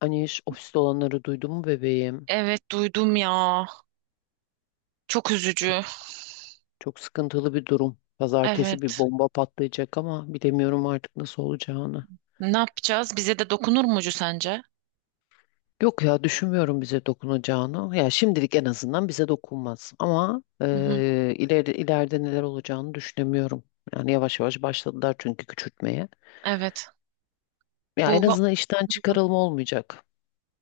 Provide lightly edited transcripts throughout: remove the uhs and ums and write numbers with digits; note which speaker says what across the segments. Speaker 1: Hani iş ofiste olanları duydun mu bebeğim?
Speaker 2: Evet duydum ya. Çok
Speaker 1: Çok
Speaker 2: üzücü.
Speaker 1: çok sıkıntılı bir durum. Pazartesi bir
Speaker 2: Evet.
Speaker 1: bomba patlayacak ama bilemiyorum artık nasıl olacağını.
Speaker 2: Ne yapacağız? Bize de dokunur mucu sence?
Speaker 1: Yok ya düşünmüyorum bize dokunacağını. Ya şimdilik en azından bize dokunmaz. Ama
Speaker 2: Hı hı.
Speaker 1: ileride neler olacağını düşünemiyorum. Yani yavaş yavaş başladılar çünkü küçültmeye.
Speaker 2: Evet.
Speaker 1: Ya en
Speaker 2: Bu va-
Speaker 1: azından işten çıkarılma olmayacak.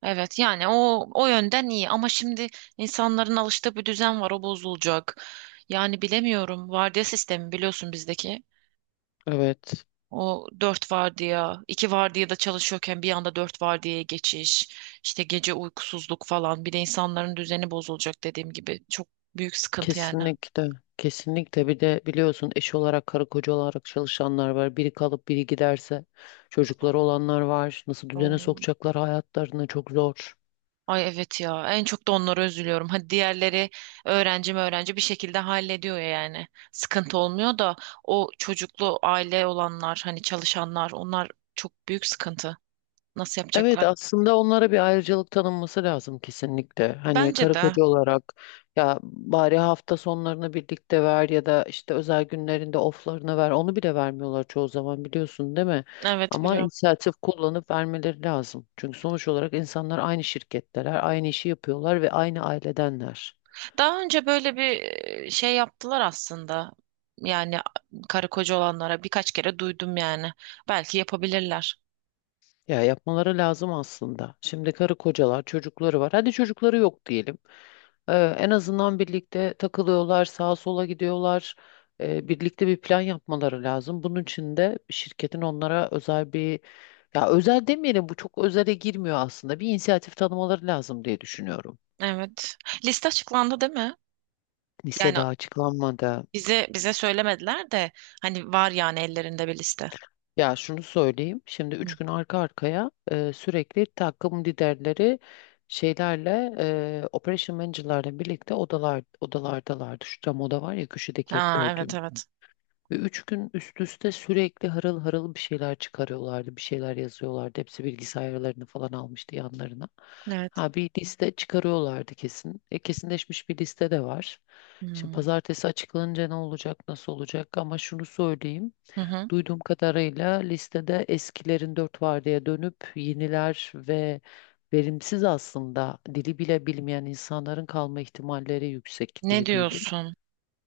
Speaker 2: evet yani o yönden iyi ama şimdi insanların alıştığı bir düzen var o bozulacak. Yani bilemiyorum. Vardiya sistemi biliyorsun bizdeki.
Speaker 1: Evet.
Speaker 2: O dört vardiya, iki vardiyada çalışıyorken bir anda dört vardiyaya geçiş, işte gece uykusuzluk falan. Bir de insanların düzeni bozulacak dediğim gibi. Çok büyük sıkıntı yani.
Speaker 1: Kesinlikle. Kesinlikle. Bir de biliyorsun eş olarak karı koca olarak çalışanlar var. Biri kalıp biri giderse çocukları olanlar var. Nasıl düzene sokacaklar hayatlarını, çok zor.
Speaker 2: Ay evet ya en çok da onlara üzülüyorum. Hadi diğerleri öğrenci mi öğrenci bir şekilde hallediyor yani. Sıkıntı olmuyor da o çocuklu aile olanlar hani çalışanlar onlar çok büyük sıkıntı. Nasıl
Speaker 1: Evet,
Speaker 2: yapacaklar?
Speaker 1: aslında onlara bir ayrıcalık tanınması lazım kesinlikle. Hani
Speaker 2: Bence
Speaker 1: karı
Speaker 2: de
Speaker 1: koca olarak ya bari hafta sonlarını birlikte ver ya da işte özel günlerinde oflarını ver. Onu bile vermiyorlar çoğu zaman, biliyorsun değil mi?
Speaker 2: evet
Speaker 1: Ama
Speaker 2: biliyorum.
Speaker 1: inisiyatif kullanıp vermeleri lazım. Çünkü sonuç olarak insanlar aynı şirketteler, aynı işi yapıyorlar ve aynı ailedenler.
Speaker 2: Daha önce böyle bir şey yaptılar aslında. Yani karı koca olanlara birkaç kere duydum yani. Belki yapabilirler.
Speaker 1: Ya yapmaları lazım aslında. Şimdi karı kocalar, çocukları var. Hadi çocukları yok diyelim. Ee, En azından birlikte takılıyorlar, sağa sola gidiyorlar. Birlikte bir plan yapmaları lazım. Bunun için de şirketin onlara özel bir, ya özel demeyelim, bu çok özele girmiyor aslında. Bir inisiyatif tanımaları lazım diye düşünüyorum.
Speaker 2: Evet. Liste açıklandı değil mi? Yani
Speaker 1: Lisede açıklanmadı.
Speaker 2: bize söylemediler de hani var yani ellerinde bir liste.
Speaker 1: Ya şunu söyleyeyim. Şimdi üç
Speaker 2: Hı.
Speaker 1: gün arka arkaya sürekli takım liderleri şeylerle operation manager'larla birlikte odalar odalardalardı. Şu cam oda var ya köşedeki, hep
Speaker 2: Ha evet
Speaker 1: gördüğüm.
Speaker 2: evet.
Speaker 1: Ve üç gün üst üste sürekli harıl harıl bir şeyler çıkarıyorlardı. Bir şeyler yazıyorlardı. Hepsi bilgisayarlarını falan almıştı yanlarına.
Speaker 2: Evet.
Speaker 1: Ha bir liste çıkarıyorlardı kesin. E, kesinleşmiş bir liste de var. Şimdi
Speaker 2: Hmm.
Speaker 1: pazartesi açıklanınca ne olacak, nasıl olacak, ama şunu söyleyeyim.
Speaker 2: Hı hı.
Speaker 1: Duyduğum kadarıyla listede eskilerin dört vardiyaya dönüp yeniler ve verimsiz, aslında dili bile bilmeyen insanların kalma ihtimalleri yüksek
Speaker 2: Ne
Speaker 1: diye duydum.
Speaker 2: diyorsun?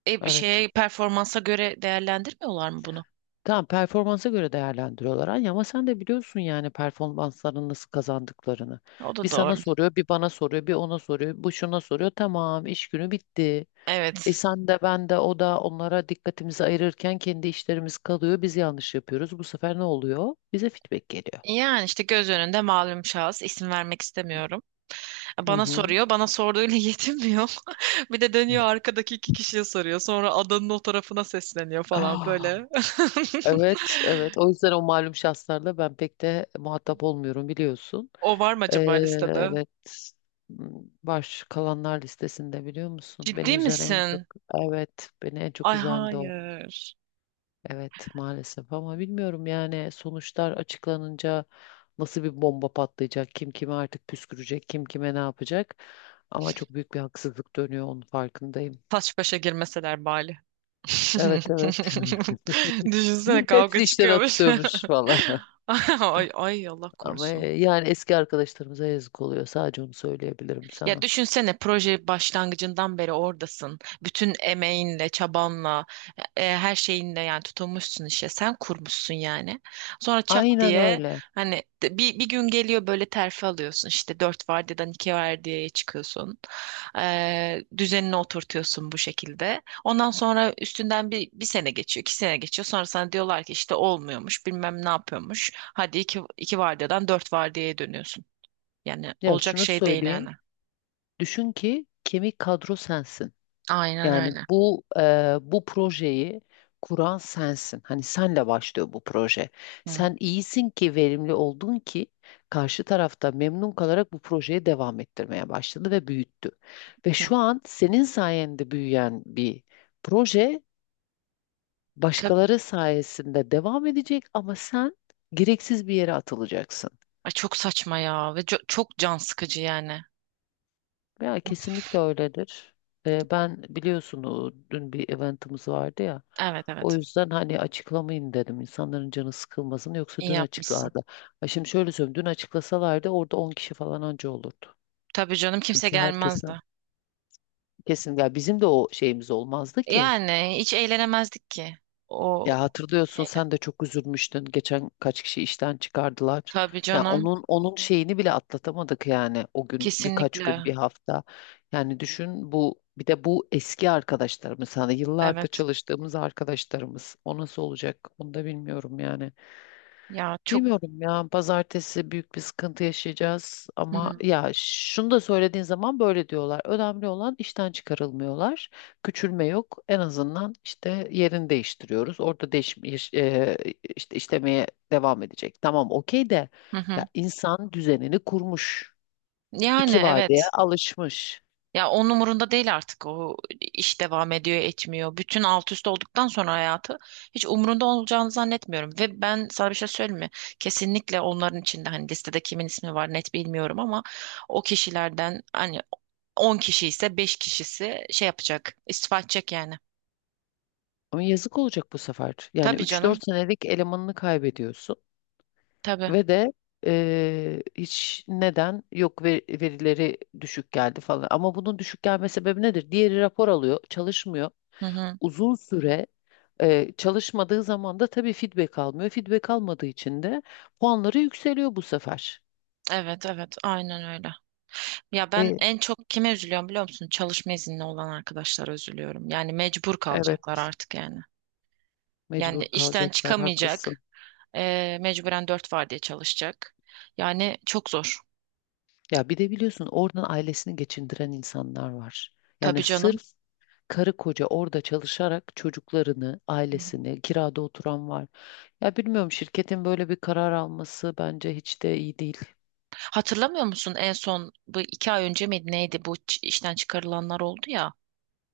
Speaker 2: Bir
Speaker 1: Evet.
Speaker 2: şeye performansa göre değerlendirmiyorlar mı bunu?
Speaker 1: Tamam, performansa göre değerlendiriyorlar Anya, ama sen de biliyorsun yani performansların nasıl kazandıklarını.
Speaker 2: O
Speaker 1: Bir
Speaker 2: da
Speaker 1: sana
Speaker 2: doğru.
Speaker 1: soruyor, bir bana soruyor, bir ona soruyor, bu şuna soruyor. Tamam, iş günü bitti. E
Speaker 2: Evet.
Speaker 1: sen de ben de o da onlara dikkatimizi ayırırken kendi işlerimiz kalıyor. Biz yanlış yapıyoruz. Bu sefer ne oluyor? Bize feedback geliyor.
Speaker 2: Yani işte göz önünde malum şahıs isim vermek istemiyorum.
Speaker 1: Hı
Speaker 2: Bana
Speaker 1: hı.
Speaker 2: soruyor. Bana sorduğuyla yetinmiyor. Bir de dönüyor arkadaki iki kişiye soruyor. Sonra adanın o tarafına sesleniyor falan
Speaker 1: Ah.
Speaker 2: böyle.
Speaker 1: Evet, evet. O yüzden o malum şahslarla ben pek de muhatap olmuyorum, biliyorsun.
Speaker 2: O var mı acaba listede?
Speaker 1: Evet. Hmm. Baş kalanlar listesinde, biliyor musun? Beni
Speaker 2: Ciddi
Speaker 1: üzen en
Speaker 2: misin?
Speaker 1: çok, evet, beni en çok
Speaker 2: Ay
Speaker 1: üzen de o.
Speaker 2: hayır.
Speaker 1: Evet, maalesef, ama bilmiyorum yani sonuçlar açıklanınca nasıl bir bomba patlayacak, kim kime artık püskürecek, kim kime ne yapacak. Ama çok büyük bir haksızlık dönüyor, onun farkındayım.
Speaker 2: Taş başa girmeseler bari.
Speaker 1: Evet, evet.
Speaker 2: Düşünsene
Speaker 1: Hepsi
Speaker 2: kavga
Speaker 1: işten
Speaker 2: çıkıyormuş.
Speaker 1: atılıyormuş valla.
Speaker 2: Ay, ay Allah
Speaker 1: Ama
Speaker 2: korusun.
Speaker 1: yani eski arkadaşlarımıza yazık oluyor. Sadece onu söyleyebilirim
Speaker 2: Ya
Speaker 1: sana.
Speaker 2: düşünsene proje başlangıcından beri oradasın. Bütün emeğinle, çabanla, her şeyinle yani tutulmuşsun işe. Sen kurmuşsun yani. Sonra çat
Speaker 1: Aynen
Speaker 2: diye
Speaker 1: öyle.
Speaker 2: hani bir gün geliyor böyle terfi alıyorsun. İşte dört vardiyadan iki vardiyaya çıkıyorsun. Düzenini oturtuyorsun bu şekilde. Ondan sonra üstünden bir sene geçiyor, 2 sene geçiyor. Sonra sana diyorlar ki işte olmuyormuş, bilmem ne yapıyormuş. Hadi iki vardiyadan dört vardiyaya dönüyorsun. Yani
Speaker 1: Ya
Speaker 2: olacak
Speaker 1: şunu
Speaker 2: şey değil yani.
Speaker 1: söyleyeyim. Düşün ki kemik kadro sensin.
Speaker 2: Aynen
Speaker 1: Yani
Speaker 2: öyle.
Speaker 1: bu bu projeyi kuran sensin. Hani senle başlıyor bu proje.
Speaker 2: Hı,
Speaker 1: Sen iyisin ki verimli oldun ki karşı tarafta memnun kalarak bu projeyi devam ettirmeye başladı ve büyüttü. Ve
Speaker 2: hı.
Speaker 1: şu an senin sayende büyüyen bir proje
Speaker 2: Tabii.
Speaker 1: başkaları sayesinde devam edecek ama sen gereksiz bir yere atılacaksın.
Speaker 2: Ay çok saçma ya ve çok can sıkıcı yani.
Speaker 1: Ya kesinlikle öyledir. Ben biliyorsun o dün bir eventimiz vardı ya.
Speaker 2: Evet
Speaker 1: O
Speaker 2: evet.
Speaker 1: yüzden hani açıklamayın dedim. İnsanların canı sıkılmasın, yoksa
Speaker 2: İyi
Speaker 1: dün
Speaker 2: yapmışsın.
Speaker 1: açıklardı. Ha şimdi şöyle söyleyeyim, dün açıklasalardı orada 10 kişi falan anca olurdu.
Speaker 2: Tabii canım kimse
Speaker 1: Çünkü herkesin
Speaker 2: gelmezdi.
Speaker 1: kesin ya, bizim de o şeyimiz olmazdı ki.
Speaker 2: Yani hiç eğlenemezdik ki o
Speaker 1: Ya hatırlıyorsun,
Speaker 2: şeyle.
Speaker 1: sen de çok üzülmüştün. Geçen kaç kişi işten çıkardılar.
Speaker 2: Tabii
Speaker 1: Ya
Speaker 2: canım.
Speaker 1: onun şeyini bile atlatamadık yani, o gün birkaç gün
Speaker 2: Kesinlikle.
Speaker 1: bir hafta. Yani düşün, bu bir de bu eski arkadaşlarımız, hani yıllardır
Speaker 2: Evet.
Speaker 1: çalıştığımız arkadaşlarımız. O nasıl olacak? Onu da bilmiyorum yani.
Speaker 2: Ya çok.
Speaker 1: Bilmiyorum ya, pazartesi büyük bir sıkıntı yaşayacağız, ama
Speaker 2: Hı,
Speaker 1: ya şunu da söylediğin zaman böyle diyorlar. Önemli olan işten çıkarılmıyorlar. Küçülme yok. En azından işte yerini değiştiriyoruz. Orada işte işlemeye devam edecek. Tamam, okey, de
Speaker 2: hı,
Speaker 1: ya
Speaker 2: hı.
Speaker 1: insan düzenini kurmuş.
Speaker 2: Yani
Speaker 1: İki var diye
Speaker 2: evet.
Speaker 1: alışmış.
Speaker 2: Ya onun umurunda değil artık o iş devam ediyor etmiyor. Bütün alt üst olduktan sonra hayatı hiç umurunda olacağını zannetmiyorum. Ve ben sana bir şey söyleyeyim mi? Kesinlikle onların içinde hani listede kimin ismi var net bilmiyorum ama o kişilerden hani 10 kişi ise 5 kişisi şey yapacak istifa edecek yani.
Speaker 1: Ama yazık olacak bu sefer. Yani
Speaker 2: Tabii
Speaker 1: üç
Speaker 2: canım
Speaker 1: dört senelik elemanını kaybediyorsun.
Speaker 2: tabii.
Speaker 1: Ve de hiç neden yok verileri düşük geldi falan. Ama bunun düşük gelme sebebi nedir? Diğeri rapor alıyor, çalışmıyor.
Speaker 2: Hı hı.
Speaker 1: Uzun süre çalışmadığı zaman da tabii feedback almıyor. Feedback almadığı için de puanları yükseliyor bu sefer.
Speaker 2: Evet evet aynen öyle. Ya ben
Speaker 1: E,
Speaker 2: en çok kime üzülüyorum biliyor musun? Çalışma izni olan arkadaşlara üzülüyorum. Yani mecbur
Speaker 1: evet,
Speaker 2: kalacaklar artık yani. Yani
Speaker 1: mecbur
Speaker 2: işten
Speaker 1: kalacaklar, haklısın.
Speaker 2: çıkamayacak. Mecburen dört vardiya çalışacak. Yani çok zor.
Speaker 1: Ya bir de biliyorsun oradan ailesini geçindiren insanlar var.
Speaker 2: Tabii
Speaker 1: Yani
Speaker 2: canım.
Speaker 1: sırf karı koca orada çalışarak çocuklarını,
Speaker 2: Hı hı.
Speaker 1: ailesini, kirada oturan var. Ya bilmiyorum, şirketin böyle bir karar alması bence hiç de iyi değil.
Speaker 2: Hatırlamıyor musun en son bu 2 ay önce miydi neydi bu işten çıkarılanlar oldu ya.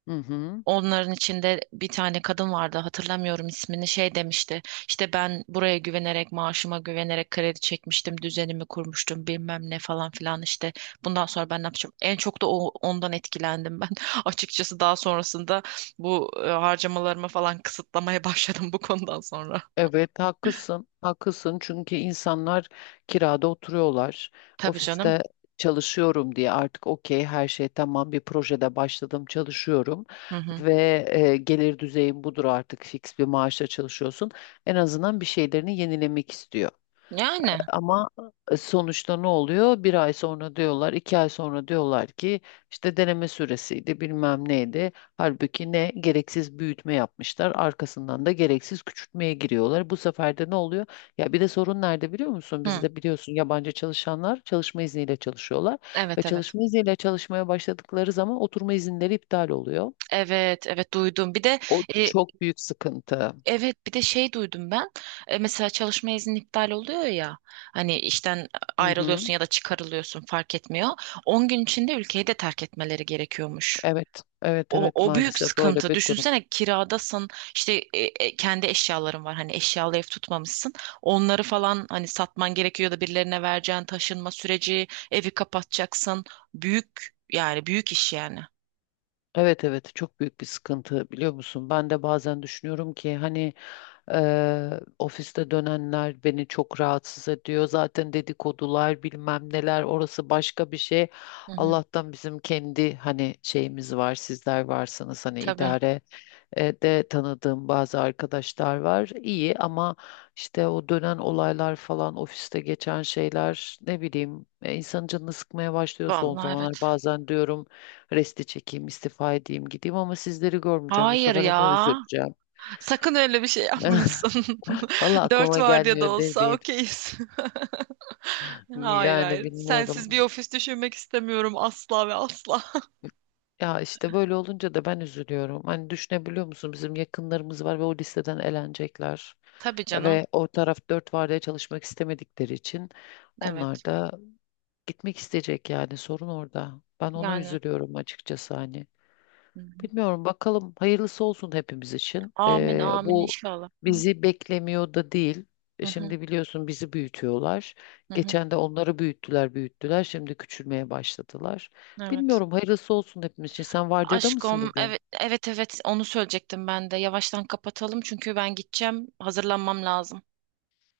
Speaker 1: Hı hı.
Speaker 2: Onların içinde bir tane kadın vardı hatırlamıyorum ismini şey demişti. İşte ben buraya güvenerek maaşıma güvenerek kredi çekmiştim düzenimi kurmuştum bilmem ne falan filan işte bundan sonra ben ne yapacağım. En çok da ondan etkilendim ben açıkçası daha sonrasında bu harcamalarımı falan kısıtlamaya başladım bu konudan sonra.
Speaker 1: Evet, haklısın. Haklısın, çünkü insanlar kirada oturuyorlar.
Speaker 2: Tabii canım.
Speaker 1: Ofiste çalışıyorum diye artık okey, her şey tamam, bir projede başladım çalışıyorum
Speaker 2: Hı hı.
Speaker 1: ve gelir düzeyim budur artık, fix bir maaşla çalışıyorsun. En azından bir şeylerini yenilemek istiyor.
Speaker 2: Yani.
Speaker 1: Ama sonuçta ne oluyor? Bir ay sonra diyorlar, iki ay sonra diyorlar ki işte deneme süresiydi, bilmem neydi. Halbuki ne gereksiz büyütme yapmışlar, arkasından da gereksiz küçültmeye giriyorlar. Bu sefer de ne oluyor? Ya bir de sorun nerede, biliyor musun?
Speaker 2: Hı.
Speaker 1: Bizde biliyorsun yabancı çalışanlar çalışma izniyle çalışıyorlar ve
Speaker 2: Evet evet.
Speaker 1: çalışma izniyle çalışmaya başladıkları zaman oturma izinleri iptal oluyor.
Speaker 2: Evet evet duydum. Bir de
Speaker 1: O
Speaker 2: e,
Speaker 1: çok büyük sıkıntı.
Speaker 2: evet, bir de şey duydum ben. Mesela çalışma izni iptal oluyor ya. Hani işten
Speaker 1: Hı hı.
Speaker 2: ayrılıyorsun ya da çıkarılıyorsun fark etmiyor. 10 gün içinde ülkeyi de terk etmeleri gerekiyormuş.
Speaker 1: Evet, evet,
Speaker 2: O,
Speaker 1: evet,
Speaker 2: o büyük
Speaker 1: maalesef öyle
Speaker 2: sıkıntı.
Speaker 1: bir durum.
Speaker 2: Düşünsene kiradasın işte kendi eşyaların var hani eşyalı ev tutmamışsın. Onları falan hani satman gerekiyor ya da birilerine vereceğin taşınma süreci evi kapatacaksın. Büyük yani büyük iş yani.
Speaker 1: Evet evet, çok büyük bir sıkıntı, biliyor musun? Ben de bazen düşünüyorum ki hani ofiste dönenler beni çok rahatsız ediyor. Zaten dedikodular bilmem neler, orası başka bir şey.
Speaker 2: Hı hı,
Speaker 1: Allah'tan bizim kendi hani şeyimiz var, sizler varsınız hani
Speaker 2: tabii.
Speaker 1: idare de tanıdığım bazı arkadaşlar var. İyi ama işte o dönen olaylar falan ofiste geçen şeyler ne bileyim insanın canını sıkmaya başlıyor son
Speaker 2: Vallahi evet.
Speaker 1: zamanlar. Bazen diyorum resti çekeyim, istifa edeyim, gideyim, ama sizleri görmeyeceğim. Bu
Speaker 2: Hayır
Speaker 1: sefer ona
Speaker 2: ya.
Speaker 1: üzüleceğim.
Speaker 2: Sakın öyle bir şey yapmıyorsun.
Speaker 1: Valla
Speaker 2: Dört
Speaker 1: aklıma
Speaker 2: var diye de
Speaker 1: gelmiyor değil
Speaker 2: olsa
Speaker 1: değil.
Speaker 2: okeyiz. Hayır
Speaker 1: Yani
Speaker 2: hayır. Sensiz bir
Speaker 1: bilmiyorum.
Speaker 2: ofis düşünmek istemiyorum asla ve asla.
Speaker 1: Ya işte böyle olunca da ben üzülüyorum. Hani düşünebiliyor musun? Bizim yakınlarımız var ve o listeden elenecekler.
Speaker 2: Tabii canım.
Speaker 1: Ve o taraf dört vardiya çalışmak istemedikleri için
Speaker 2: Evet.
Speaker 1: onlar da gitmek isteyecek, yani sorun orada. Ben ona
Speaker 2: Yani
Speaker 1: üzülüyorum açıkçası hani.
Speaker 2: hı hı.
Speaker 1: Bilmiyorum bakalım, hayırlısı olsun hepimiz için.
Speaker 2: Amin amin
Speaker 1: Bu
Speaker 2: inşallah. Hı
Speaker 1: bizi beklemiyor da değil.
Speaker 2: hı
Speaker 1: Şimdi biliyorsun bizi büyütüyorlar.
Speaker 2: hı hı.
Speaker 1: Geçen de onları büyüttüler büyüttüler. Şimdi küçülmeye başladılar.
Speaker 2: Evet.
Speaker 1: Bilmiyorum, hayırlısı olsun hepimiz için. Sen vardiyada mısın
Speaker 2: Aşkım
Speaker 1: bugün?
Speaker 2: evet evet evet onu söyleyecektim ben de. Yavaştan kapatalım çünkü ben gideceğim. Hazırlanmam lazım.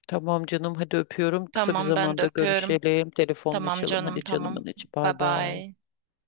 Speaker 1: Tamam canım, hadi öpüyorum. Kısa bir
Speaker 2: Tamam ben de
Speaker 1: zamanda
Speaker 2: öpüyorum.
Speaker 1: görüşelim.
Speaker 2: Tamam
Speaker 1: Telefonlaşalım.
Speaker 2: canım
Speaker 1: Hadi canımın
Speaker 2: tamam.
Speaker 1: içi, bay
Speaker 2: Bye
Speaker 1: bay.
Speaker 2: bye.